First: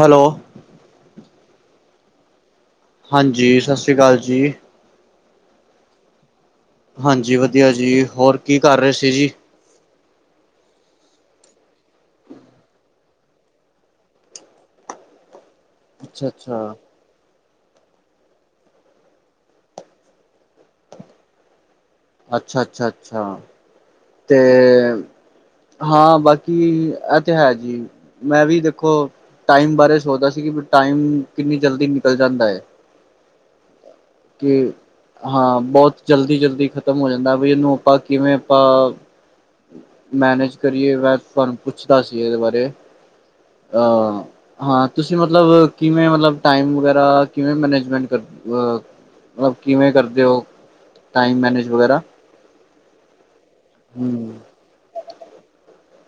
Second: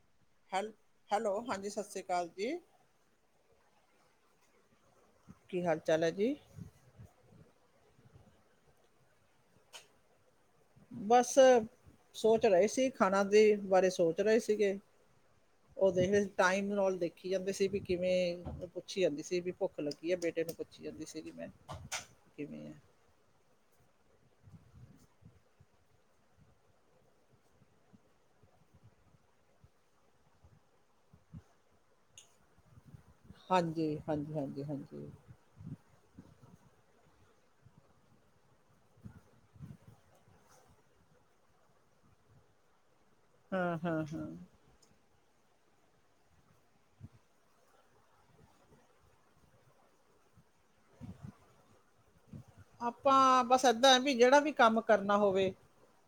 Hello ਹੈਲ, hello ਹਾਂਜੀ ਸਸ੍ਰੀ ਕਾਲ ਜੀ। ਹਾਂਜੀ, ਸਸ ਸ੍ਰੀ ਕਾਲ ਜੀ। ਕੀ ਹਾਲ, ਚਾਲ ਐ ਜੀ? ਹਾਂਜੀ ਵਦੀਆ ਜੀ, ਹੋਰ ਕੀ ਕਾਰ ਰਏ ਸੀ ਜੀ? ਬਾਸ, ਸੋਚ ਰਏ ਸੀ ਖਾਣਾ ਦੇ ਬਾਰੇ ਸੋਚ ਰਏ ਸੀਗੇ। ਓਦੇ ਅੱਛਾ ਵਿਚ ਟਾਈਮ ਨਾਲ ਦੇ [unintelligible] ਪੁੱਛੀ ਜਾਂਦੀ ਸੀ ਵੀ ਕਿਵੇਂ, ਪੁੱਛੀ ਜਾਂਦੀ ਸੀ ਵੀ ਭੁੱਖ ਲੱਗੀ ਆ, ਬੇਟੇ ਨੂੰ ਪੁੱਛੀ ਜਾਂਦੀ ਸੀਗੀ ਮੈਂ। ਅੱਛਾ, ਕਿਵੇਂ ਆ ਅੱਛਾ, ਅੱਛਾ ਤੇ ਹਾਂ, ਬਾਕੀ ਐਤੇ ਹੈ ਜੀ। ਮੈਂ ਵੀ ਦੇਖੋ ਟਾਈਮ ਬਾਰੇ ਸੋਚਦਾ ਸੀ ਕਿ, ਬੀ ਟਾਈਮ ਕਿੰਨੀ ਜਲਦੀ ਨਿਕਲ ਜਾਂਦਾ ਏ। ਹਾਂਜੀ, ਹਾਂਜੀ, ਹਾਂਜੀ, ਹਾਂਜੀ। ਹਾਂ ਬੋਤ ਜਲਦੀ, ਜਲਦੀ ਖਤਮ ਹੋ ਜਾਂਦਾ, ਵੀ ਐਨੂੰ ਆਪਾਂ ਕਿਵੇਂ ਆਪਾਂ ਮੈਨੇਜ ਕਰੀਏ ਮੈਂ ਤੁਆਨੂੰ ਪੁੱਛਦਾ ਸੀ, ਐਦੇ ਬਾਰੇ ਹਾਂ ਹਾਂ ਅ ਹਾਂ ਹਾਂ ਤੁਸੀਂ ਮਤਲਬ, ਕਿਵੇਂ ਮਤਲਬ ਟਾਈਮ ਵਗੈਰਾ ਕਿਵੇਂ ਮੈਨੇਜਮੈਂਟ ਕਰ ਮਤਲਬ ਕਿਵੇਂ ਕਰਦੇ ਓ, ਟਾਈਮ ਮੈਨੇਜ ਵਗੈਰਾ? ਆਪਾਂ ਬਾਸ ਏਦਾਂ ਏ ਵੀ ਹਮ ਜੇੜਾ ਵੀ ਕਾੰਮ ਕਰਨਾ ਹੋਵੇ,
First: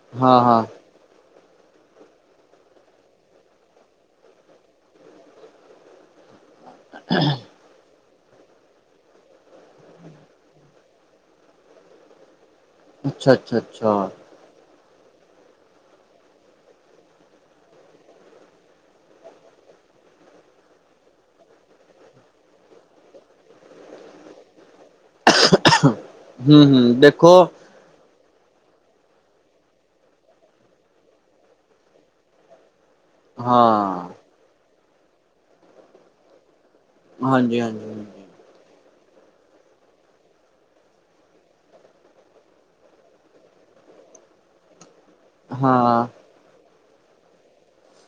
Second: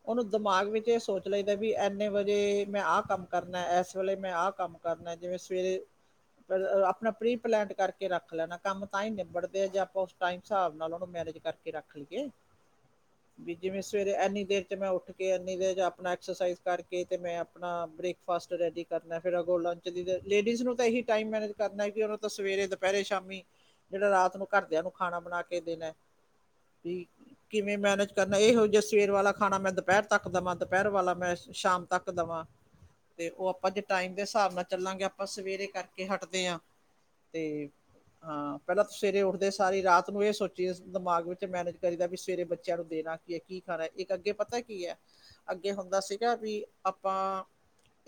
ਓਨੂੰ ਹਾਂ ਹਾਂ ਦਮਾਗ ਵਿੱਚ ਏ ਸੋਚ ਸੋਚ ਲਈ ਦਾ ਵੀ ਐਨੇ ਵਜੇ ਮੈਂ ਆ ਕੰਮ ਕਰਨੈ, ਐਸ ਵੇਲੇ਼ ਮੈਂ ਆ ਕਾੰਮ ਕਰਨੈ ਜਿਵੇਂ ਸਵੇਰੇ [inaudible] ਫੇਰ ਅ, ਆਪਨਾ ਪ੍ਰੀ ਪਲੈਂਟ ਕਾਰਕੇ ਰਾੱਖ ਲੈਨਾ, ਕਾੰਮ ਤਾਂ ਈਂ ਨਿਬੜਦੇ ਆ ਜੇ ਆਪਾਂ ਓਸ ਟਾਈਮ ਸਾਹਬ ਨਾਲ ਓਨੂੰ ਮੈਨੇਜ ਕਰਕੇ ਰਾੱਖ ਲਈਏ। ਅੱਛਾ ਬੀ ਅੱਛਾ ਜੀਮੇ ਅੱਛਾ ਸਵੇਰੇ ਐਨੀ ਦੇਰ ਤੇ ਮੈਂ ਓਠ ਕੇ ਐਨੀ ਦੇਰ ਚ ਆਪਣਾ ਐਕਸਰਸਾਈਜ਼ ਕਾਰਕੇ ਤੇ ਮੈਂ ਆਪਣਾ, ਬ੍ਰੇਕਫਾਸਟ ਰੈਡੀ ਕਰਨਾ ਫੇਰ ਅਗੋ ਲਂਚ ਦੀ, ਲੇੜੀਜ਼ ਨੂੰ ਤਾਂ ਏਹੀ ਟਾਈਮ ਮੈਨੇਜ ਕਰਨੈ ਵੀ ਓਨੂੰ ਤਾਂ ਸਵੇਰੇ, ਦਪੈਰੇ, ਸ਼ਾਮੀ ਜੇੜਾ ਰਾਤ ਨੂੰ ਘਰਦੇਆਂ ਨੂੰ ਖਾਣਾ ਬਣਾ ਕੇ ਦੇਨੈ ਹੂੰ, ਹੂੰ ਦੇਖੋ ਕਿਵੇਂ ਮੈਨੇਜ ਕਰਨੈ, ਏ ਹੋਜੂ ਸਵੇਰ ਵਾਲਾ ਖਾਣਾ ਮੈਂ ਦੁਪੈਰ ਤੱਕ ਦਵਾਂ ਦੁਪਹਿਰ ਵਾਲਾ ਮੈਂ ਸ਼ਾਮ ਤੱਕ ਦਵਾਂ [inaudible] ਦੇਖੋ ਆਪਾਂ ਤੇ ਟਾਈਮ ਦੇ ਸ੍ਹਾਬ ਨਾਲ ਚੱਲਾਂਗੇ, ਆਪਾਂ ਸਵੇਰੇ ਕਾਰਕੇ ਹਾਟਦੇ ਆਂ ਹਾਂਜੀ ਤੇ ਹਾਂਜੀ ਹਾਂਜੀ ਹਾਂ, ਪੈਲਾਂ ਤਾ ਸਵੇਰੇ ਓਠਦੇ ਸਾਰੀ ਰਾਤ ਨੂੰ ਏ ਸੋਚੀ ਦਾ ਦਿਮਾਗ ਵਿੱਚ ਮੈਨੇਜ ਕਰੀਦਾ ਬੀ ਸਵੇਰੇ ਬੱਚੇਆਂ ਨੂੰ ਦੇਨਾ ਕੀ ਏ ਕੀ ਖਾਨਾ ਏ, ਇੱਕ ਅੱਗੇ ਪਤਾ ਕੀ ਐ, ਅੱਗੇ ਹੁੰਦਾ ਹਾਂ ਸੀ ਜਾਦ ਵੀ ਆਪਾਂ,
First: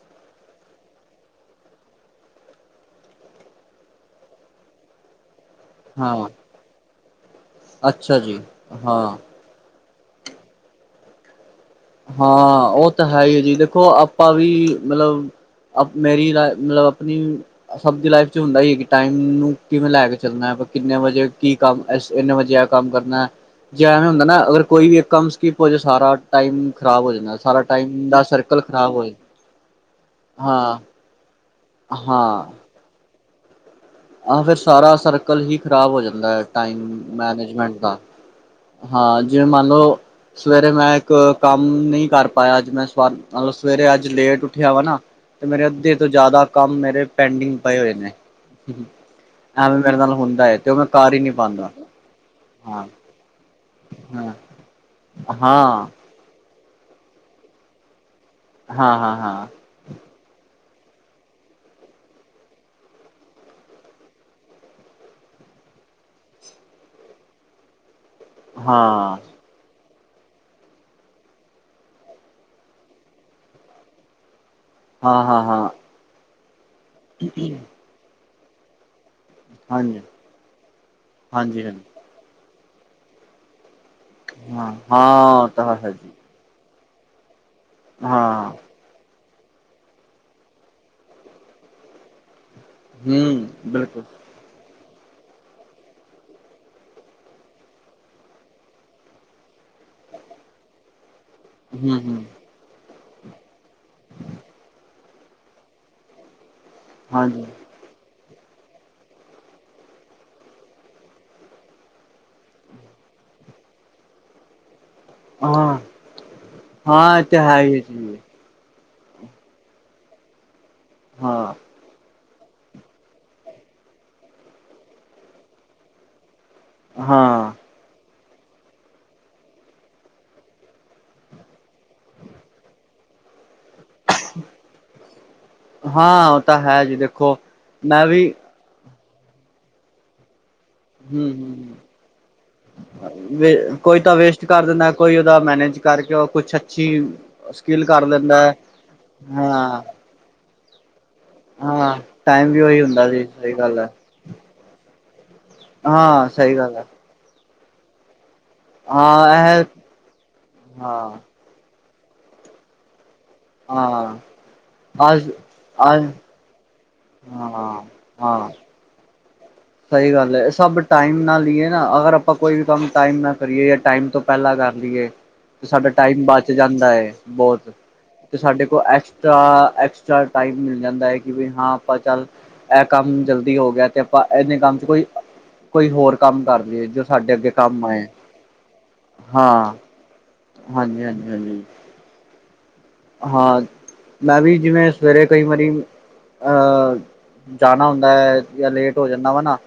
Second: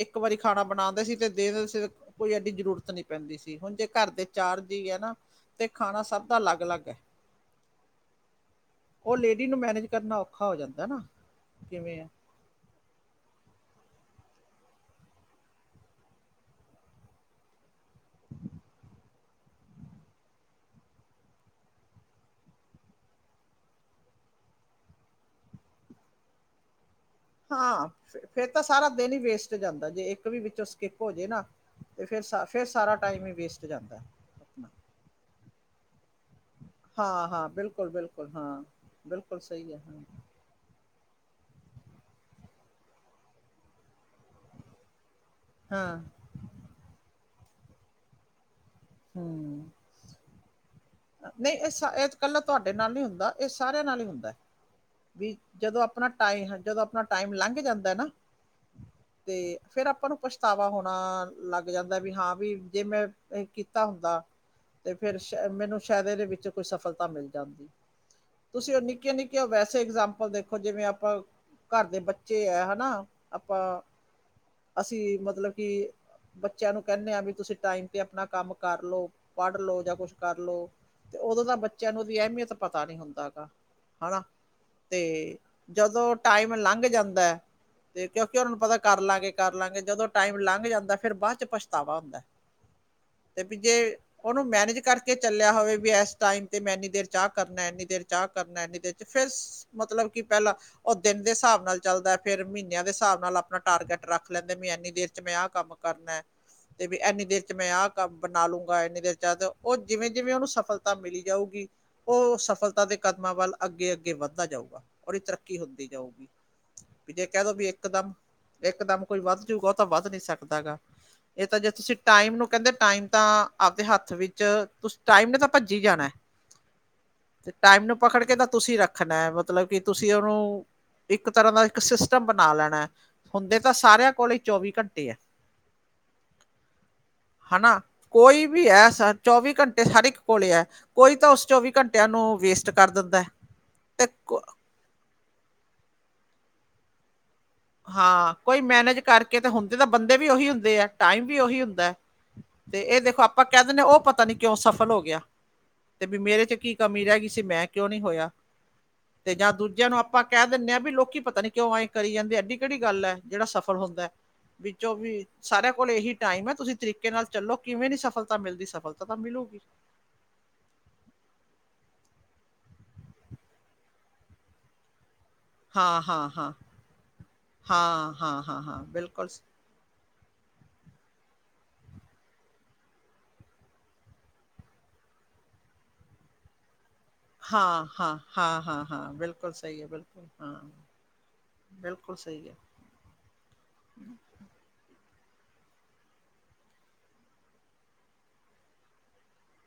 ਏੱਕ ਵਾਰੀ ਖਾਣਾ ਬਣਾਦੇ ਸੀ ਤੇ ਦੇ ਕੋਈ ਐਡੀ ਜਰੂਰਤ ਨੀ ਪੈਂਦੀ ਸੀ, ਹੁਨ ਜੇ ਘਾਰ ਦੇ ਚਾਰ ਜੀ ਐ ਨਾ ਤੇ ਖਾਨਾ ਹਾਂ ਸਾਬ ਦਾ ਅਲੱਗ, ਅਲੱਗ ਐ। ਅੱਛਾ ਜੀ। ਹਾਂ ਓ ਲੇੜੀ ਨੂੰ ਮੈਨੇਜ ਕਰਨਾ ਔਖਾ ਹੋ ਜਾਂਦਾ ਨਾ, ਕਿਵੇਂ ਐ। ਹਾਂ ਓ ਤਾਂ ਹੈ ਈ ਐਜੀ, ਦੇਖੋ ਆਪਾਂ ਵੀ ਮਲਬ ਅਪ ਮੇਰੀ ਲਾਏ ਮਲਬ ਅਪਨੀ ਸਬ ਦੀ ਲਾਈਫ ਚ ਹੁੰਦੈ ਈ ਐ ਕਿ ਟਾਈਮ ਨੂੰ, ਕਿਵੇਂ ਲੈ ਕੇ ਚੱਲਨੈ ਆਪਾ ਕਿੰਨੇ ਵਜੇ ਕੀ ਕੰਮ ਐਸ ਏਨੇ ਵਜੇ ਐ ਕੰਮ ਕਰਨੈ, ਜੇ ਐਂਵੇ ਹੁੰਦਾ ਨਾ ਅਗਰ ਕੋਈ ਵੀ ਏਕ ਕੰਮ ਸਿਕੀਪ ਹੋ ਜੇ ਸਾਰਾ ਟਾਈਮ ਖਰਾਬ ਹੋ ਜਾਂਦੈ। ਹਾਂ, ਫੇਰ ਤਾਂ ਸਾਰਾ ਦੇਨ ਈ ਵੇਸਟ ਜਾਂਦੈ ਜੇ ਏਕ ਵੀ ਵਿੱਚੋਂ ਹਾਂ ਸਿਕਿਪ ਹੋਜੇ ਨਾ, ਤੇ ਫੇਰ ਸ ਹਾਂ ਫੇਰ ਸਾਰਾ ਟਾਈਮ ਹੀ ਵੇਸਟ ਜਾਂਦੈ। ਆਹ ਫੇਰ ਸਾਰਾ ਸਰਕਲ ਹੀ ਖ਼ਰਾਬ ਹੋ ਜਾਂਦੈ। ਟਾਈਮ ਹਾਂ-ਹਾਂ, ਮੈਨੇਜਮੈਂਟ ਦਾ, ਬਿਲਕੁਲ-ਬਿਲਕੁਲ ਹਾਂ, ਹਾਂ ਬਿਲਕੁਲ ਜਿਵੇਂ ਮੰਨ ਸਹੀ ਹੈ ਹਾਂ, ਲਓ ਸਵੇਰੇ ਮੈਂ ਏਕ ਕਾੰਮ, ਨਈ ਕਰ ਪਾਏਆ ਆੱਜ ਮੈਂ ਸਵਾ ਮਲਬ ਸਵੇਰੇ ਆੱਜ ਲੇਟ ਉੱਠੇਆ ਵਾ ਨਾ ਤੇ ਮੇਰੇ ਅੱਦੇ ਹਾਂ, ਤੋਂ ਜਾਦਾ ਕੰਮ, ਮੇਰੇ ਪੈਂਡਿੰਗ ਪਏ ਹੋਏ ਨੇ। ਐਵੇ ਮੇਰੇ ਨਾਲ ਹੁੰਦਾ ਏ ਤੇ ਓ ਮੈਂ ਕਰ ਹੀ ਅ ਨਹੀਂ ਨਈ ਏ ਪਾਉਂਦਾ ਸਾ ਏ ਕੱਲਾ ਤੁਹਾਡੇ ਹਾਂ ਨਾਲ ਨੀ ਹੁੰਦਾ ਏ ਸਾਰੇਆਂ ਨਾਲ ਈ ਹੁੰਦੈ, ਹਾਂ ਵੀ ਜਦੋਂ ਹਾਂ ਆਪਣਾ ਟਾਈਮ, ਹ ਜਦੋਂ ਆਪਣਾ ਟਾਈਮ ਲੰਘ ਜਾਂਦੈ ਨਾ ਹਾਂ ਹਾਂ ਤੇ ਹਾਂ ਫੇਰ ਆਪਾਂ ਨੂੰ ਪਛਤਾਵਾ ਹੋਣਾ, ਲੱਗ ਜਾਂਦੈ ਵੀ ਹਾਂ ਬੀ ਜੇ ਮੈਂ ਏ ਕੀਤਾ ਹੁੰਦਾ ਤੇ ਫੇਰ ਸ਼ ਮੈਨੂੰ ਸ਼ਾਏਦ ਏਦੇ ਵਿੱਚ ਕੋਈ ਸਫਲਤਾ ਮਿਲ ਜਾਂਦੀ, ਹਾਂ ਤੁਸੀਂ ਓ ਨਿੱਕੀਆਂ ਹਾਂ ਨਿੱਕੀ ਵੈਸੇ ਇਗਜ਼ਾਮਪਲ ਦੇਖੋ ਜਿਵੇਂ ਆਪਾਂ ਘਾਰ ਦੇ ਬੱਚੇ ਐ ਹਨਾ, ਆਪਾਂ ਅਸੀਂ ਹਾਂ ਮਤਲਬ ਹਾਂ ਕਿ, ਬੱਚੇਆਂ ਨੂੰ ਕੈਨੇ ਆਂ ਵੀ ਤੁਸੀਂ ਟਾਈਮ ਤੇ ਆਪਨਾ ਕਾੰਮ ਕਾਰ ਲੋ ਪੜ੍ਹ ਲੋ ਜਾਂ ਹਾਂਜੀ ਕੁਛ ਕਰ ਲੋ, ਤੇ ਓਦੋ ਤਾਂ ਹਾਂਜੀ ਹਾਂਜੀ ਬੱਚੇਆਂ ਨੂੰ ਓਦੀ ਐਮੀਅਤ ਪਤਾ ਨੀ ਹੁੰਦਾ ਗਾ। ਹਣਾ, ਹਾਂ ਤੇ ਹਾਂ ਤਾਂ ਹੈ ਜਦੋਂ ਜੀ ਟਾਈਮ ਲੰਘ ਜਾਂਦੈ, ਤੇ ਕੇਓਕਿ ਓਨਾ ਹਾਂ ਨੂੰ ਪਤਾ ਕਾਰ ਲਾਂਗੇ, ਕਾਰ ਲਾਂਗੇ ਜਦੋਂ ਟਾਈਮ ਲੰਘ ਜਾਂਦੈ ਫੇਰ ਬਾਚ ਪਛਤਾਵਾ ਹੁੰਦੈ। ਤੇ ਹਮ ਵੀ ਜੇ, ਬਿਲਕੁਲ ਓਨੂੰ ਮੈਨੇਜ ਕਾਰਕੇ ਚੱਲੇਆ ਹੋਵੇ ਵੀ ਐਸ ਟਾਈਮ ਤੇ ਮੈਂ ਐਨੀ ਦੇਰ ਚ ਆ ਕਾਰਨੈ, ਐਨੀ ਦੇਰ ਚ ਆ ਕਾਰਨੈ, ਐਨੀ ਦੇਰ ਚ ਫੇਰ ਮਤਲਬ ਕਿ ਪੈਲਾਂ, ਓ ਦਿਨ ਦੇ ਸਾਹਬ ਨਾਲ ਹਮ ਚੱਲਦੈ ਹਮ ਫੇਰ ਮ੍ਹੀਨੇਆਂ ਦੇ ਸਾਹਬ ਨਾਲ ਆਪਨਾ ਟਾਰਗੇਟ ਰੱਖ ਲੈਂਦੇ ਬੀ, ਐਨੀ ਦੇਰ ਚ ਮੈਂ ਆਹ ਕਾੰਮ ਕਾਰਨੈ। ਤੇ ਬੀ ਐਨੀ ਦੇਰ ਹਾਂਜੀ ਚ ਮੈਂ ਆਹ ਕੰਮ ਬਨਾ ਲੂੰਗਾ, ਐਨੀ ਦੇਰ ਚ ਆਜੋ, ਓ ਜਿਵੇਂ ਜਿਵੇਂ ਓਨੂੰ ਸ ਸਫਲਤਾ ਮਿਲੀ਼ ਜਾਊਗੀ ਓ ਸਫਲਤਾ ਦੇ ਕਦਮਾਂ ਵੱਲ ਅੱਗੇ, ਅੱਗੇ ਵੱਦਦਾ ਜਾਊਗਾ। ਓਦੀ ਤਰੱਕੀ ਹਾਂ ਹੁੰਦੀ ਜਾਊਗੀ, ਵੀ ਹਾਂ ਇਹ ਜੇ ਤਾਂ ਕੈ ਲੋ ਹੈ ਵੀ ਹੀ ਹੈ ਏਕ ਦਾਮ ਜੀ ਏਕ ਦਾਮ ਕੋਈ ਵੱਧ ਜੂਗਾ ਤਾ ਵੱਧ ਨੀ ਸਾਕਦਾ ਗਾ, ਏ ਹਾਂ ਤਾਂ ਜੇ ਤੁਸੀਂ ਟਾਈਮ ਨੂੰ ਕੈਂਦੇ ਟਾਈਮ ਤਾਂ ਆਪਦੇ ਹਾੱਥ ਵਿੱਚ, ਤੁ ਟਾਈਮ ਨੇ ਤਾਂ ਭੱਜੀ ਜਾਣੈ ਹਾਂ। ਟਾਈਮ ਨੂੰ ਪਕੜ ਕੇ ਤਾਂ ਤੁਸੀਂ ਰੱਖਨੈ, ਮਤਲਬ ਕੀ ਤੁਸੀਂ ਓਨੂੰ ਇੱਕ ਤਰਾਂ ਦਾ ਇੱਕ ਸਿਸਟਮ ਬਨਾ ਲੈਣੈ, ਹੁੰਦੇ ਤਾਂ ਸਾਰੇਆਂ ਕੋਲੀ਼ ਈ ਚੌਵੀ ਘੰਟੇ ਆ। ਹਾਂ, ਓ ਤਾਂ ਹੈ ਜੀ ਦੇਖੋ, ਹਨਾ ਮੈਂ ਵੀ ਕੋਈ ਵੀ ਹੈ, ਚੌਵੀ ਘੰਟੇ ਹਰ ਏਕ ਕੋਲੈ ਐ। ਕੋਈ ਤਾਂ ਹੂੰ ਓਸ ਚੌਵੀ ਹੂੰ ਘੰਟੇਆਂ ਨੂੰ, ਵੇਸਟ ਕਰ ਦੰਦੈ ਕੋਈ ਤੇ ਤਾਂ ਕ ਵੇਸਟ ਕਰ ਦਿੰਦਾ ਕੋਈ ਓਦਾ ਮੈਨੇਜ ਕਾਰਕੇ ਓ ਕੁਛ ਅੱਛੀ ਸਕਿੱਲ ਕਰ ਹਾਂ ਲੈਂਦਾ ਹੈ ਕੋਈ ਮੈਨੇਜ ਕਰਕੇ ਤਾਂ, ਹੁਨ ਹਾਂ ਚਲੋ ਬੰਦੇ ਵੀ ਓਹੀ ਹੁੰਦੇ ਆ ਟਾਈਮ ਵੀ ਓਹੀ ਹੁੰਦੈ। ਹਾਂ ਟਾਈਮ ਵੀ ਤੇ ਉਹੀ ਏ ਹੁੰਦਾ ਦੇਖੋ, ਸੀ ਆਪਾਂ ਸਹੀ ਕੈ ਗੱਲ ਦਿੰਨੇ ਆ ਹੈ ਓ ਪਤਾ ਪਤਾ ਨਈ ਕੇਓਂ ਸਫਲ ਹੋ ਗੇਆ, ਤੇ ਬੀ ਹਾਂ ਮੇਰੇ ਚ ਸਹੀ ਕੀ ਗੱਲ ਹੈ ਕਮੀ ਰੈ ਗਈ ਸੀ ਮੈਂ ਕੇਓ ਨਈ ਹੋਏਆ। ਹਾਂ ਤੇ ਜਾਂ ਇਹ ਦੂਜੇਆਂ ਨੂੰ ਆਪਾਂ ਕੈ ਦੇਨੇ ਆ, ਵੀ ਹਾਂ ਲੋਕੀ ਪਤਾ ਨੀ ਕੇਓਂ ਐਂ ਕਰੀ ਜਾਂਦੇ ਐਡੀ ਕੇੜੀ ਗਾੱਲ ਐ। ਜੇੜਾ ਸਫਲ ਹੋਂਦੈ, ਹਾਂ ਵਿ ਚਲੋ ਵੀ ਅੱਜ ਸਾਰੇਆਂ ਕੋਲ ਅੱਜ ਏਹੀ ਟਾਈਮ ਆ ਤੁਸੀਂ ਤਰੀ ਕੇ ਨਾਲ ਚੱਲੋ, ਹਾਂ ਕਿਵੇਂ ਨੀ ਸਫਲਤਾ ਹਾਂ ਮਿਲਦੀ ਸਫਲਤਾ ਤਾਂ ਮਿਲੂ਼ਗੀ। ਸਹੀ ਗਾੱਲ ਐ, ਏ ਸਬ ਟਾਈਮ ਨਾਲ ਈ ਏ ਨਾ, ਅਗਰ ਆਪਾਂ ਕੋਈ ਵੀ ਕੰਮ ਟਾਈਮ ਨਾਲ ਕਰੀਏ ਯਾ ਟਾਈਮ ਤੋਂ ਪੈਲਾਂ ਕਾਰ ਲੀਏ। ਤੇ ਸਾਡਾ ਹਾਂ ਟਾਈਮ ਹਾਂ ਹਾਂ ਬਚ ਜਾਂਦੈ ਏ ਬੋਤ, ਹਾਂ, ਤੇ ਹਾਂ, ਹਾਂ, ਸਾਡੇ ਕੋਲ ਹਾਂ, ਬਿਲਕੁਲ ਸ ਐਕਸਟਰਾ ਐਕ ਚ ਟਾਈਮ ਮਿਲ ਜਾਂਦਾ ਐ, ਕਿ ਵੀ ਹਾਂ ਆਪਾਂ ਚਾੱਲ ਐ ਕਾੱਮ ਜਲਦੀ ਹੋ ਗੇਆ ਤੇ ਆਪਾਂ ਐਨੇ ਕੰਮ ਚ ਕੋਈ, ਕੋਈ ਹੋਰ ਕਾੰਮ ਕਰਦੀਏ ਜ ਹਾਂ, ਹਾਂ, ਹਾਂ, ਹਾਂ, ਹਾਂ ਬੇਲਕੁਲ ਹਾਂ ਸਈ ਐ ਬੇਲਕੁਲ ਹਾਂ ਹਾਂਜੀ ਹਾਂਜੀ ਹਾਂਜੀ ਬੇਲਕੁਲ। ਬੇਲਕੁਲ ਸਈ ਏ। ਹਾਂ ਮੈਂ ਵੀ ਜਿਵੇਂ ਸਵੇਰੇ ਕਈ ਵਾਰੀ, ਅ ਜਾਨਾ ਹੁੰਦਾ ਏ, ਯਾ ਲੇਟ ਹੋ ਜਾਂਨਾ ਵਾ ਨਾ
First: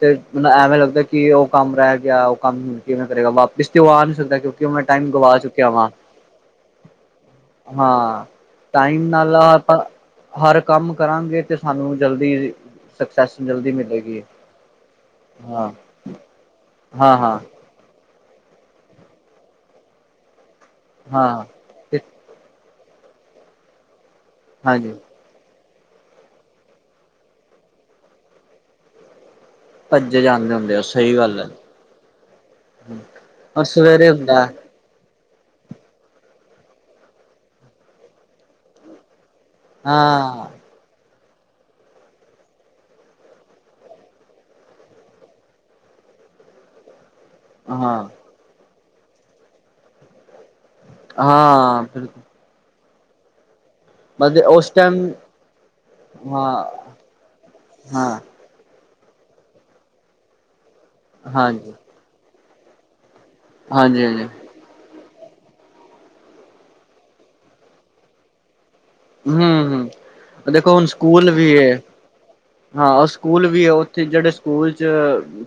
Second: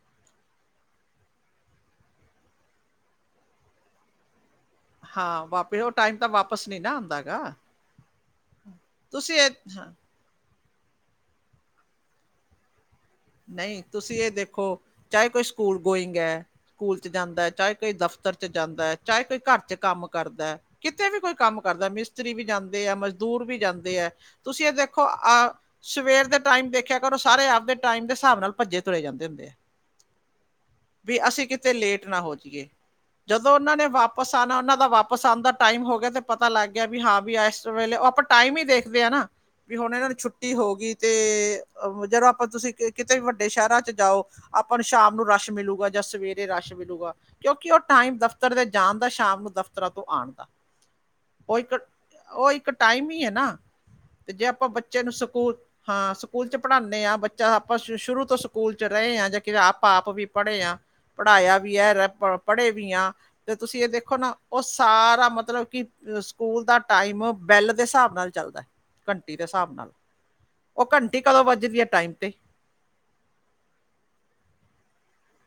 ਤੇ ਮਨ ਐਵੇਂ ਲੱਗਦਾ ਕਿ ਓ ਕੰਮ ਰੈ ਗੇਆ, ਓ ਕੰਮ ਕਿਵੇਂ ਕਰੇਗਾ ਵਾਪਿਸ ਤੇ ਓ ਆ ਨਈ ਸਕਦਾ ਕੇਓਕਿ ਕਿ ਮੈਂ ਟਾਈਮ ਗਵਾ ਹਾਂ, ਚੁੱਕੇਆ ਵਾਪਿਸ ਵਾਂ। ਉਹ ਟਾਈਮ ਤਾਂ ਵਾਪਿਸ ਨੀ ਨਾ ਆਂਦਾ ਗਾ। ਹਾਂ, ਟਾਈਮ ਨਾਲ ਤੁਸੀਂ ਇਹ ਆਪਾ ਹਾਂ, ਹਾਰ ਕਾੰਮ ਕਰਾਂਗੇ, ਤੇ ਸਾਨੂੰ ਜਲਦੀ ਸਕਸੈਸ ਜਲਦੀ ਨਈ ਤੁਸੀਂ ਮਿਲੇਗੀ ਏ ਦੇਖੋ, ਚਾਹੇ ਕੋਈ ਹਾਂ ਸੁਕੂਲ ਗੋਇੰਗ ਐ। ਸੁਕੂਲ ਚ ਹਾਂ ਹਾਂ ਜਾਂਦੈ, ਚਾਏ ਕੋਈ ਦਫ਼ਤਰ ਜਾਂਦਾ ਐ, ਚਾਏ ਕੋਈ ਘਾਰ ਚ ਕਾੰਮ ਕਰਦੈ, ਕਿਤੇ ਵੀ ਕੋਈ ਹਾਂ ਕਾੰਮ ਘਾਰਦਾ ਤੇ ਮਿਸਤਰੀ ਵੀ ਜਾਂਦੇ ਆ, ਮਜਦੂਰ ਵੀ ਜਾਂਦੇ ਆ, ਤੁਸੀ ਏ ਹਾਂਜੀ ਦੇਖੋ ਆ ਸਵੇਰ ਦੇ ਟਾਈਮ ਦੇਖੇਆ ਕਰੋ, ਸਾਰੇ ਆਪ ਦੇ ਟਾਈਮ ਦੇ ਸਾਹਬ ਨਾਲ ਭੱਜੇ ਤੁਰੇ ਜਾਂਦੇ ਹੁੰਦੇ ਆ। ਭੱਜੇ ਜਾਂਦੇ ਹੁੰਦੇ ਆ ਸਹੀ ਬੀ ਗੱਲ ਅਸੀਂ ਹੈ ਕਿਤੇ ਲੇਟ ਨਾ ਹੋ ਜੀਏ। ਜਦੋਂ ਔਰ ਓਨਾਂ ਨੇ ਸਵੇਰੇ ਵਾਪਸ ਹੁੰਦਾ ਆਨਾ ਓਨਾਂ ਦਾ ਵਾਪ ਪਸੰਦ ਦਾ ਟਾਈਮ ਹੋ ਗਿਆ ਤੇ ਪਤਾ ਲੱਗ ਗਿਆ ਵੀ ਹਾਂ ਵੀ ਇਸ ਵੇਲੇ ਉਹ ਆਪਾਂ ਟਾਈਮ ਹੀ ਦੇਖਦੇ ਹ ਨਾ ਵੀ ਹੁਣ ਇਹਨਾਂ ਨੂੰ ਹਾਂ ਛੁੱਟੀ ਹੋ ਗਈ ਤੇ ਜਦ ਆਪਾਂ ਤੁਸੀਂ ਕਿਤੇ ਵੀ ਵੱਡੇ ਸ਼ਹਿਰਾਂ ਚ ਜਾਓ ਆਪਾਂ ਨੂੰ ਸ਼ਾਮ ਨੂੰ ਰਸ਼ ਮਿਲਲੇਗਾ ਜਾਂ ਸਵੇਰੇ ਰਸ਼ ਮਿਲੂਗਾ ਕਿਉਂਕਿ ਉਹ ਹਾਂ ਟਾਈਮ ਦਫ਼ਤਰ ਦੇ ਜਾਣ ਦਾ ਸ਼ਾਮ ਨੂੰ ਦਫ਼ਤਰਾਂ ਤੋਂ ਆਉਣ ਦਾ ਉਹ ਇੱਕ ਹਾਂ ਬਿਲਕੁਲ ਉਹ ਇੱਕ ਟਾਈਮ ਹੀ ਹੈ ਨਾ ਤੇ ਮਤਲਬ ਜੇ ਆਪਾਂ ਉਸ ਬੱਚੇ ਟਾਈਮ ਨੂੰ ਸਕੂਲ ਹਾਂ ਸਕੂਲ ਚ ਪੜ੍ਹਾਉਂਦੇ ਹਾਂ ਬੱਚਾ ਆਪਾਂ ਹਾਂ ਸ਼ੁਰੂ ਤੋਂ ਸਕੂਲ ਚ ਰਹੇ ਆਾਂ ਜਾਂ ਕਿਵੇਂ ਆਪ ਆਪ ਵੀ ਪੜ੍ਹੇ ਆਾਂ ਪੜ੍ਹਾਇਆ ਹਾਂਜੀ ਵੀ ਹੈ ਪੜ੍ਹੇ ਵੀ ਆਂ, ਅਤੇ ਤੁਸੀਂ ਏ ਹਾਂਜੀ ਦੇਖੋ ਹਾਂਜੀ ਨਾ ਓ ਸਾਰਾ ਮਤਲਬ ਕਿ ਸੁਕੂਲ ਦਾ ਟਾਈਮ, ਬੈਲ ਦੇ ਸਾਹਬ ਨਾਲ ਚੱਲਦੈ। ਘੰਟੀ ਹਮ ਦੇ ਸਾਹਬ ਨਾਲ, ਹਮ ਦੇਖੋ ਓ ਹੁਣ ਘੰਟੀ ਸਕੂਲ ਕਦੋਂ ਵੀ ਵੱਜਦੀ ਹੈ ਐ ਟਾਈਮ ਤੇ ਹਾਂ ਓ ਸੁਕੂਲ ਵੀ ਐ, ਓਥੇ ਜੇੜੇ ਸੁਕੂਲ ਚ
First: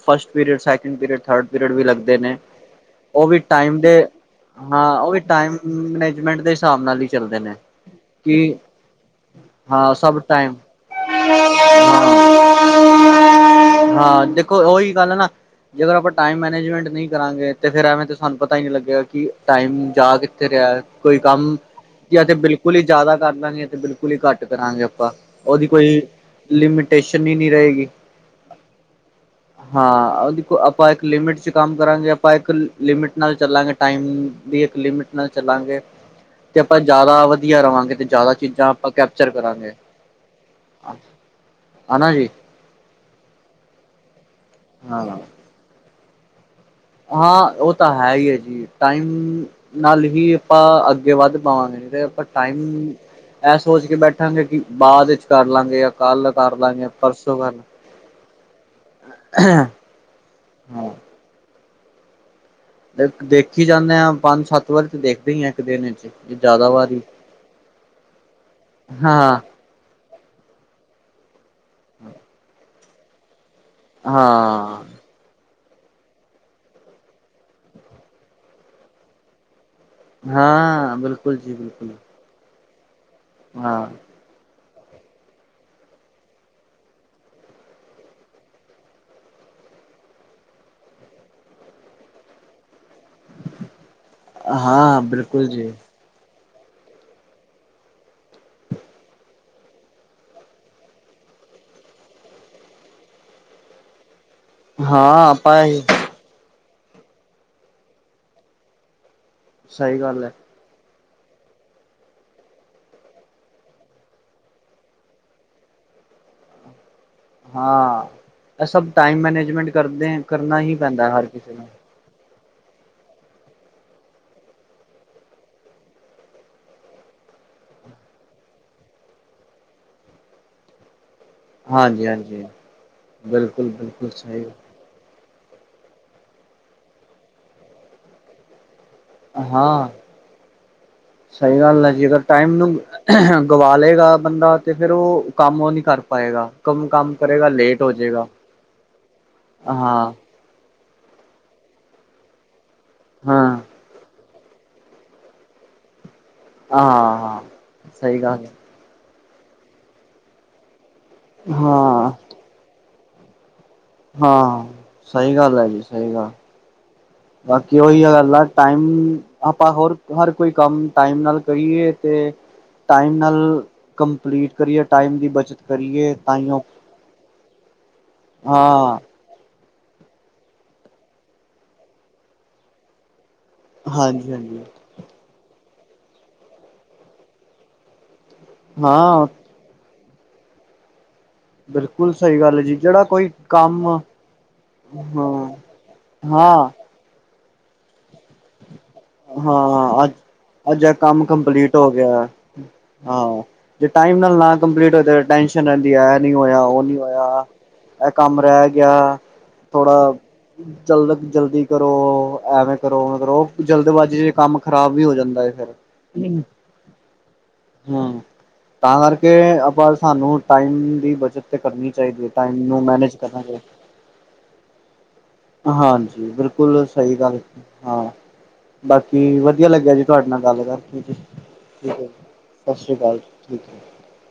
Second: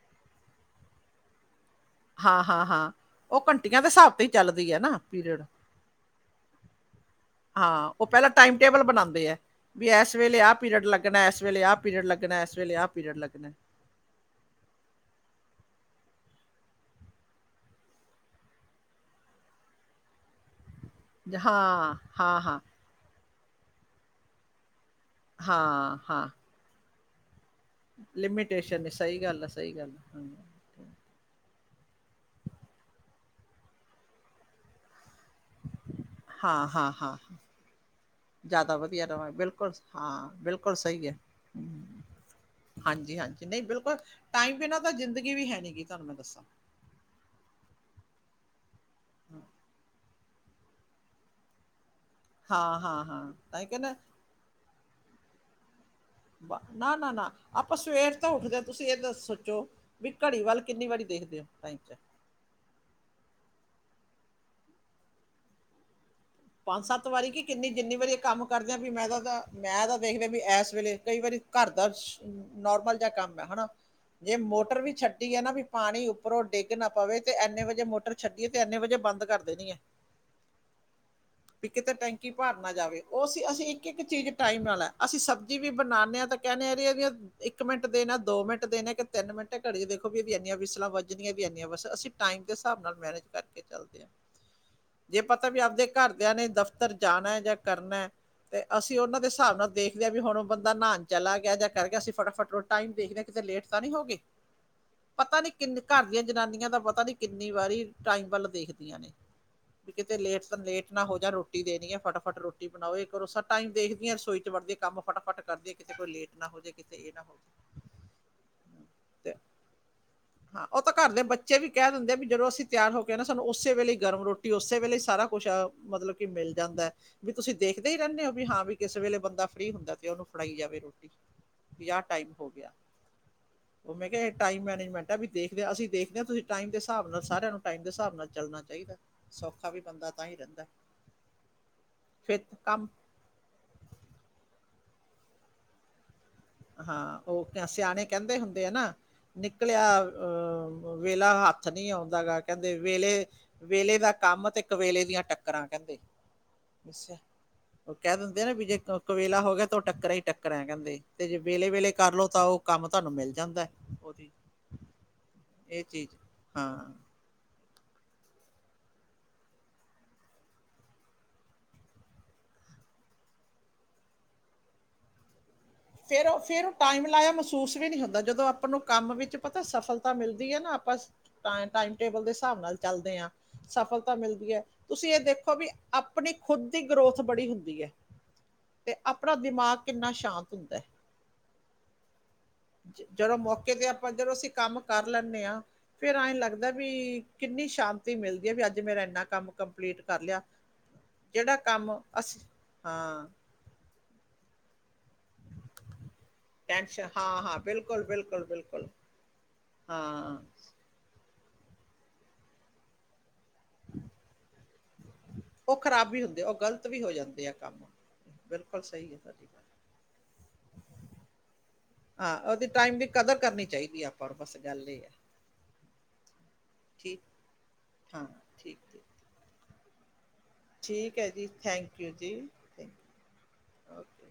ਫਸਟ ਪੀਰੇੜ, ਸੈਕੇਂਡ ਪੀਰੇੜ, ਥਰੜ ਪੀਰੇੜ ਵੀ ਲਗਦੈ ਹਾਂ, ਹਾਂ, ਹਾਂ। ਓ ਵੀ ਉਹ ਟਾਈਮ ਘੰਟੀਆਂ ਦੇ, ਹਿਸਾਬ ਤੇ ਹੀ ਚੱਲਦੀ ਹੈ ਹਾਂ ਨਾ ਓ ਵੀ ਪੀਰੀਅਡ ਟਾਈਮ ਮਨੇਜਮੈਂਟ ਦੇ ਸਾਹਬ ਨਾਲ ਈ ਚੱਲਦੇ ਨੇ। ਓ ਪੈਲਾਂ ਕਿ ਟਾਈਮ ਟੇਬਲ ਬਨਾਂਦੇ ਐ। ਵੀ ਹਾਂ ਐਸ ਸਭ ਵੇਲੇ ਆ ਟਾਈਮ ਪੀਰਡ ਲੱਗਨੈ, ਐਸ ਵੇਲੇ ਆ ਪੀਰਡ ਲੱਗਨੈ, ਐਸ ਵੇਲੇ ਆ ਪੀਰਡ ਲੱਗਨੈ [unintelligible] ਕ, ਓਈ ਗੱਲ ਆ ਨਾ। ਜਦੋ ਆਪਾਂ ਟਾਈਮ ਮੈਨੇਜਮੈਂਟ ਨਈ ਕਰਾਂਗੇ, ਤੇ ਫੇਰ ਐਵੇਂ ਤਾਂ ਸਾਨੂੰ ਪਤਾ ਈ ਨੀ ਲੱਗੇਗਾ ਕਿ ਟਾਈਮ ਜਾ ਕਿੱਥੇ ਰੇਯਾ। ਕੋਈ ਕਾੰਮ, ਹਾਂ ਯਾ ਤੇ ਹਾਂ ਹਾਂ ਬਿਲਕੁਲ ਈ ਜ਼ਿਆਦਾ ਕਰ ਲਾਂਗੇ ਤੇ ਬਿਲਕੁਲ ਹੀ ਘੱਟ ਕਰਾਂਗੇ ਆਪਾਂ ਉਹਦੀ ਹਾਂ, ਕੋਈ ਹਾਂ ਲਿਮੀਟੇਸ਼ਨ ਹੀ ਨੀ ਰਹੇਗੀ ਲਿਮੀਟੇਸ਼ਨ ਸਹੀ ਗੱਲ ਆ ਸਹੀ ਗੱਲ ਹਾਂ ਹਾਂਜੀ ਉਹਦੀ ਆਪਾਂ ਇੱਕ ਲਿਮਿਟ ' ਕੰਮ ਕਰਾਂਗੇ ਆਪਾਂ ਇੱਕ ਲਿਮਿਟ ਨਾਲ ਚੱਲਾਂਗੇ ਟਾਈਮ ਦੀ ਇੱਕ ਲਿਮਿਟ ਨਾਲ ਚੱਲਾਂਗੇ ਤੇ ਆਪਾਂ ਜ਼ਿਆਦਾ ਵਧੀਆ ਰਵਾਂਗੇ ਤੇ ਜ਼ਿਆਦਾ ਚੀਜ਼ਾਂ ਜਿਆਦਾ ਆਪਾਂ ਵਧੀਆ ਕੈਪਚਰ ਰ ਬਿਲਕੁਲ ਕਰਾਂਗੇ। ਹਾਂ ਬਿਲਕੁਲ ਸਹੀ ਹੈ ਹ ਹਨਾ ਜੀ ਹਾਂਜੀ ਹਾਂਜੀ ਨਹੀਂ ਬਿਲਕੁਲ ਟਾਈਮ ਬਿਨਾਂ ਤਾਂ ਹਾਂ ਜ਼ਿੰਦਗੀ ਵੀ ਹੈ ਨਹੀਂੀ ਗ ਤੁਹਾਨੂੰ ਮੈਂ ਦੱਸਾਂ ਹਾਂ ਉਹ ਤਾਂ ਹੈ ਹੀ ਹੈ ਜੀ ਟਾਈਮ ਨਾਲ ਹੀ ਆਪਾਂ ਅੱਗੇ ਵੱਧ ਪਾਵਾਂਗੇੀ ਤੇ ਆਪਾਂ ਟਾਈਮ ਹਾਂ, ਹਾਂ, ਹਾਂ ਇਹ ਤਾਂ ਹੀ ਸੋਚ ਕਹਿੰਦਾ ਕੇ ਬੈਠ ਬਠਾਂਗੇ ਕਿ ਬਾਅਦ ਵਿੱਚ ਕਰ ਲਾਂਗੇ ਜਾਂ ਕੱਲ ਕਰ ਲਾਂਗੇ ਨਾ ਨਾ ਨਾ ਪਰਸੋਂ ਕਰ ਲਾਂਗੇ। ਆਪਾਂ ਸਵੇਰ ਤਾਂ ਉੱਠਦੇ ਹਾਂ ਤੁਸੀਂ ਇਹ ਸੋਚੋ ਵੀ ਘੜੀ ਵੱਲ ਕਿੰਨੀ ਵਾਰੀ ਹਾਂ ਦੇਖਦੇ ਹੋ ਟਾਈਮ ਚ ਦੇਖੀ ਜਾਂਦੇ ਹਾਂ ਪੰਜ ਸੱਤ ਵਾਰੀ ਤੇ ਦੇਖਦੇ ਹੀ ਆ ਇੱਕ ਦਿਨ ਪੰਜ ਸੱਤ ਵਾਰੀ ਕਿ ਕਿੰਨੀ ਜਿੰਨੀ ਵਾਰੀ ਇਹ ਕੰਮ ਕਰਦੇਿਆਂ ਵੀ ਮੈਂ ਹਾਂ ਤਾਂ ਮੈਂ ਤਾਂ ਦੇਖਦਾ ਵੀ ਇਸ ਵੇਲੇ ਕਈ ਵਾਰੀ ਘਰ ਦਾ ਨੋਰਮਲ ਜਿਹਾ ਕੰਮ ਹੈ ਹਨਾ ਜੇ ਮੋਟਰ ਹਾਂ ਵੀ ਛੱਡੀ ਹੈ ਨਾ ਵੀ ਪਾਣੀ ਉੱਪਰੋਂ ਡਿੱਗ ਨਾ ਪਵੇ ਤੇ ਇੰਨੇ ਵਜੇ ਮੋਟਰ ਛੱਡੀਏ ਤੇ ਇੰਨੇ ਵਜੇ ਬੰਦ ਕਰ ਦੇਣੀਏ। ਹਾਂ ਬਿਲਕੁ ਵੀ ਕਿਤੇ ਟੈਂਕੀ ਭਰ ਨਾ ਜਾਵੇ ਉਹ ਸੀ ਅਸੀਂ ਇੱਕ ਹਾਂ ਇੱਕ ਚੀਜ਼ ਟਾਈਮ ਨਾਲ ਹੈ। ਅਸੀਂ ਸਬਜ਼ੀ ਵੀ ਬਣਾਉਂਦੇ ਹਾਂ ਤਾਂ ਕਹਿੰਦੇ ਹਾਂ ਇਹਦੀਆਂ ਇੱਕ ਮਿੰਟ ਦੇਣਾ ਦੋ ਮਿੰਟ ਦੇਣੇ ਕਿ ਤਿੰਨ ਮਿੰਟ ਘੜੀ ਦੇਖੋ ਵੀ ਇਨੀਆਂ ਵਿਸਲਾਂ ਵੱਜਣੀਆਂ ਵੀ ਇੰਨੀਆਂ ਬੱਸ ਅਸੀਂ ਟਾਈਮ ਦੇ ਹਿਸਾਬ ਨਾਲ ਮੈਨੇਜ ਕਰਕੇ ਚੱਲਦੇ ਆ ਹਾਂ ਜੇ ਬਿਲਕੁਲ ਪਤਾ ਵੀ ਜੀ ਆਪਦੇ। ਘਰਦਿਆਂ ਨੇ ਦਫ਼ਤਰ ਜਾਣਾ ਜਾਂ ਕਰਨਾ। ਤੇ ਅਸੀਂ ਉਹਨਾਂ ਦੇ ਹਿਸਾਬ ਨਾਲ ਦੇਖਦੇ ਹਾਂ ਵੀ ਹੁਣ ਉਹ ਬੰਦਾ ਨਹਾਣ ਚਲਾ ਗਿਆ ਜਾਂ ਕਰਕੇ ਅਸੀਂ ਫਟਾਫਟ। ਟਾਈਮ ਦੇਖਦੇ ਕਿਤੇ ਲੇਟ ਤਾਂ ਨਹੀਂ ਹੋ ਗਏ ਹ ਪਤਾ ਨਹੀਂ ਕਿੰਨ ਘਰ ਦੀਆਂ ਜਨਾਨੀਆਂ ਦਾ ਪਤਾ ਨਹੀਂ ਕਿੰਨੀ ਵਾਰੀ ਟਾਈਮ ਵੱਲ ਦੇਖਦੀਆਂ ਨੇ ਵੀ ਸਹੀ ਕਿਤੇ ਗੱਲ ਹੈ ਲੇਟ ਸ ਲੇਟ ਹੋ ਜਾ ਰੋਟੀ ਦੇਣੀ ਹੈ ਫਟਾਫਟ ਰੋਟੀ ਬਣਾਓ ਇੱਕ ਕਰੋਸਾ ਟਾਈਮ ਦੇਖਦੀ ਹੈ ਰਸੋਈ ਚ ਵੜਦੀ ਕੰਮ ਫਟਾਫਟ ਕਰਦੀ ਹ ਕਿਸੇ ਕੋਲ ਲੇਟ ਨਾ ਹੋ ਜਾਵੇ ਕਿਸੇ ਇਹ ਨਾ ਹੋ ਜਾ ਹਾਂ ਇਹ ਸਭ ਟਾਈਮ ਮੈਨੇਜਮੈਂਟ ਕਰਦੇ ਕਰਨਾ ਹਾਂ ਹੀ ਉਹ ਤਾਂ ਪੈਂਦਾ ਘਰ ਦੇ ਹਰ ਕਿਸੇ ਬੱਚੇ ਵੀ ਨੂੰ। ਕਹਿ ਦਿੰਦੇ ਵੀ ਜਦੋਂ ਅਸੀਂ ਤਿਆਰ ਹੋ ਕੇ ਨਾ ਸਾਨੂੰ ਉਸੇ ਵੇਲੇ ਗਰਮ ਰੋਟੀ ਉਸੇ ਵੇਲੇ ਹੀ ਸਾਰਾ ਕੁਛ ਮਤਲਬ ਕਿ ਮਿਲ ਜਾਂਦਾ ਵੀ ਤੁਸੀਂ ਦੇਖਦੇ ਹੀ ਰਹਿਣੇ ਓ ਵੀ ਹਾਂ, ਵੀ ਕਿਸੇ ਵੇਲੇ ਬੰਦਾ ਫ੍ਰਰੀ ਹੁੰਦਾ ਤੇ ਉਹਨੂੰ ਫੜਾਈ ਜਾਵੇ ਰੋਟੀ ਜਾ ਟਾਈਮ ਹਾਂਜੀ-ਹਾਂਜੀ, ਹੋ ਗਿਆ। ਉਹ ਮੈਂ ਬਿਲਕੁਲ-ਬਿਲਕੁਲ ਕਿਹਾ ਸਹੀ ਟਾਈਮ ਮੈਨੇਜਮੈਂਟ ਵੀ ਦੇਖਦੇ ਆ ਅਸੀਂ ਦੇਖਦੇ ਆ ਤੁਸੀਂ ਟਾਈਮ ਦੇ ਹਿਸਾਬ ਨਾਲ ਸਾਰਿਆਂ ਨੂੰ ਟਾਈਮ ਦੇ ਹਿਸਾਬ ਨਾਲ ਚੱਲਣਾ ਚਾਹੀਦਾ। ਸੌਖਾ ਵੀ ਹਾਂ, ਬੰਦਾ ਤਾਂ ਹੀ ਰਹਿੰਦਾ ਸਹੀ ਗੱਲ ਐ ਜੀ ਅਗਰ ਫਿਰ ਟਾਈਮ ਨੂੰ ਕੰਮ ਗਵਾ ਲਏਗਾ ਬੰਦਾ ਤੇ ਫੇਰ ਉਹ ਕੰਮ ਉਹ ਨੀ ਕਰ ਪਾਏਗਾ। ਕਮ ਕੰਮ ਹਾਂ, ਕਰੇਗਾ ਉਹ ਲੇਟ ਹੋ ਸਿਆਣੇ ਜਾਏਗਾ ਕਹਿੰਦੇ ਹੁੰਦੇ ਆ ਨਾ ਨਿਕਲਿਆ ਹਾਂ, ਅਹ ਵਿਹਲਾ ਹੱਥ ਨਹੀਂੀ ਆਉਂਦਾ ਗਾ ਕਹਿੰਦੇ ਵਹਲੇ ਹਾਂ, ਵਿਹਲੇ ਦਾ ਕੰਮ ਤੇ ਕਵੇਲੇ ਦੀਆਂ ਟੱਕਰਾਂ ਕਹਿੰਦੇ ਦੱਸਿਆ ਹਾਂ, ਹਾਂ। ਉਹ ਕਹਿ ਸਹੀ ਗੱਲ ਦਿੰਦੇ ਹੈ। ਨਾ ਵੀ ਜੇ ਵੇਲਾ ਹੋ ਗਿਆ ਤਾਂ ਉਹ ਟੱਕਰਾ ਹੀ ਟੱਕਰਾ ਕਹਿੰਦੇ ਤੇ ਜੇ ਵੇਲੇ ਵੇਲੇ ਹਾਂ, ਕਰਲੋ ਤਾਂ ਉਹ ਕੰਮ ਤੁਹਾਨੂੰ ਮਿਲ ਜਾਂਦਾ। ਉਹਦੀ ਹਾਂ, ਸਹੀ ਗੱਲ ਹੈ ਜੀ ਇਹ ਸਹੀ ਚੀਜ਼ ਗੱਲ ਹਾਂ ਬਾਕੀ ਉਹੀ ਆ ਗੱਲ ਆ ਟਾਈਮ ਆਪਾਂ ਹੋਰ ਹਰ ਕੋਈ ਕੰਮ ਟਾਈਮ ਨਾਲ ਕਰੀਏ ਤੇ ਟਾਈਮ ਨਾਲ ਕੰਪਲੀਟ ਕਰੀਏ ਟਾਈਮ ਦੀ ਬੱਚਤ ਕਰੀਏ ਫੇਰ ਉਹ ਤਾਂਹੀਓ ਫੇਰ ਉਹ ਟਾਈਮ ਲਾਇਆ ਮਹਿਸੂਸ ਵੀ ਨਹੀਂੀ ਹੁੰਦਾ ਜਦੋਂ ਆਪਾਂ ਨੂੰ ਹਾਂ ਕੰਮ ਵਿੱਚ ਆਪਾਂ ਤਾਂ ਸਫਲਤਾ ਮਿਲਦੀ ਹੈ ਨਾ ਆਪਾਂ ਟਾਈਮ ਟੇਬਲ ਦੇ ਹਿਸਾਬ ਨਾਲ ਚੱਲਦੇ ਹਾਂ ਸਫਲਤਾ ਹਾਂਜੀ ਮਿਲਦੀ ਹੈ ਹਾਂਜੀ ਤੁਸੀਂ ਇਹ ਦੇਖੋ ਵੀ ਆਪਣੀ ਖੁਦ ਦੀ ਗਰੋਥ ਬੜੀ ਹੁੰਦੀ ਹੈ ਅਤੇ ਹਾਂ ਆਪਣਾ ਦਿਮਾਗ ਕਿੰਨਾ ਸ਼ਾਂਤ ਹੁੰਦਾ ਹੈ ਬਿਲਕੁਲ ਸਹੀ ਗੱਲ ਹੈ ਜੀ ਜਿਹੜਾ ਕੋਈ ਜਦੋਂ ਮੌਕੇ ਤੇ ਕੰਮ ਆਪਾਂ ਜਦੋਂ ਅਸੀਂ ਕੰਮ ਕਰ ਲੈਣੇ ਹਾਂ ਆ। ਫੇਰ ਐਂ ਲੱਗਦਾ ਹਾਂ ਵੀ ਕਿੰਨੀ ਸ਼ਾਂਤੀ ਮਿਲਦੀ ਐ ਵੀ ਅੱਜ ਜੇ ਮੇਰਾ ਇੰਨਾ ਕੰਮ ਕੰਪਲੀਟ ਹਾਂ ਅੱਜ ਕਰ ਲਿਆ ਅੱਜ ਇਹ ਕੰਮ ਜਿਹੜਾ ਕੰਪਲੀਟ ਹੋ ਕੰਮ ਗਿਆ ਅਸੀ ਹਾਂ। ਜੇ ਟਾਈਮ ਨਾਲ ਨਾ ਕੰਪਲੀਟ ਹੋਏ ਤੇ। ਟੈਸ਼ਨ ਰਹਿੰਦੀ ਆ ਇਹ ਨੀ ਹੋਇਆ ਉਹ ਨੀ ਟੈਨਸ਼ਨ ਹਾਂ ਹੋਇਆ ਹਾਂ ਬਿਲਕੁਲ ਇਹ ਕੰਮ ਬਿਲਕੁਲ ਰਹਿ ਬਿਲਕੁਲ ਗਿਆ। ਹਾਂ, ਜਲਦ ਜਲਦੀ ਕਰੋ ਐਵੇਂ ਕਰੋ ਮਤਲਬ ਕਰੋ ਜਲਦਬਾਜ਼ੀ ਚ ਕੰਮ ਖ਼ਰਾਬ ਵੀ ਹੋ ਜਾਂਦਾ ਐ ਫਿਰ ਉਹ ਖ਼ਰਾਬ ਵੀ ਹੁੰਦੇ ਉਹ ਗ਼ਲਤ ਵੀ ਹੋ ਜਾਂਦੇ ਆ ਕੰਮ ਹੂੰ, ਬਿਲਕੁਲ ਤਾਂ ਸਹੀ ਹੈ ਕਰਕੇ ਤੁਹਾਡੀ ਗੱਲ ਆਪਾਂ ਸਾਨੂੰ ਟਾਈਮ ਦੀ ਬੱਚਤ ਤੇ ਕਰਨੀ। ਚਾਹੀਦੀ ਹੈ ਹਾਂ, ਉਹਦੀ ਨੂੰ ਟਾਈਮ ਵੀ ਮੈਨੇਜ ਕਦਰ ਕਰਨਾ ਕਰਨੀ ਚਾਹੀਦਾ ਚਾਹੀਦੀ ਆ ਆਪਾਂ ਨੂੰ ਬਸ ਗੱਲ ਇਹ ਆ। ਹਾਂਜੀ, ਬਿਲਕੁਲ ਸਹੀ ਗੱਲ ਹਾਂ ਠੀਕ ਠੀਕ ਬਾਕੀ ਵਧੀਆ ਲੱਗਿਆ ਜੀ। ਤੁਹਾਡੇ ਨਾਲ ਗੱਲ ਕਰਕੇਸੀਂ ਠੀਕ ਹੈ ਜੀ ਠੀਕ ਐ ਥੈਂਕ ਜੀ ਯੂ ਸਤਿ ਥੈਂਕ ਸ਼੍ਰੀ ਅਕਾਲ ਜੀ ਠੀਕ ਐ। You okay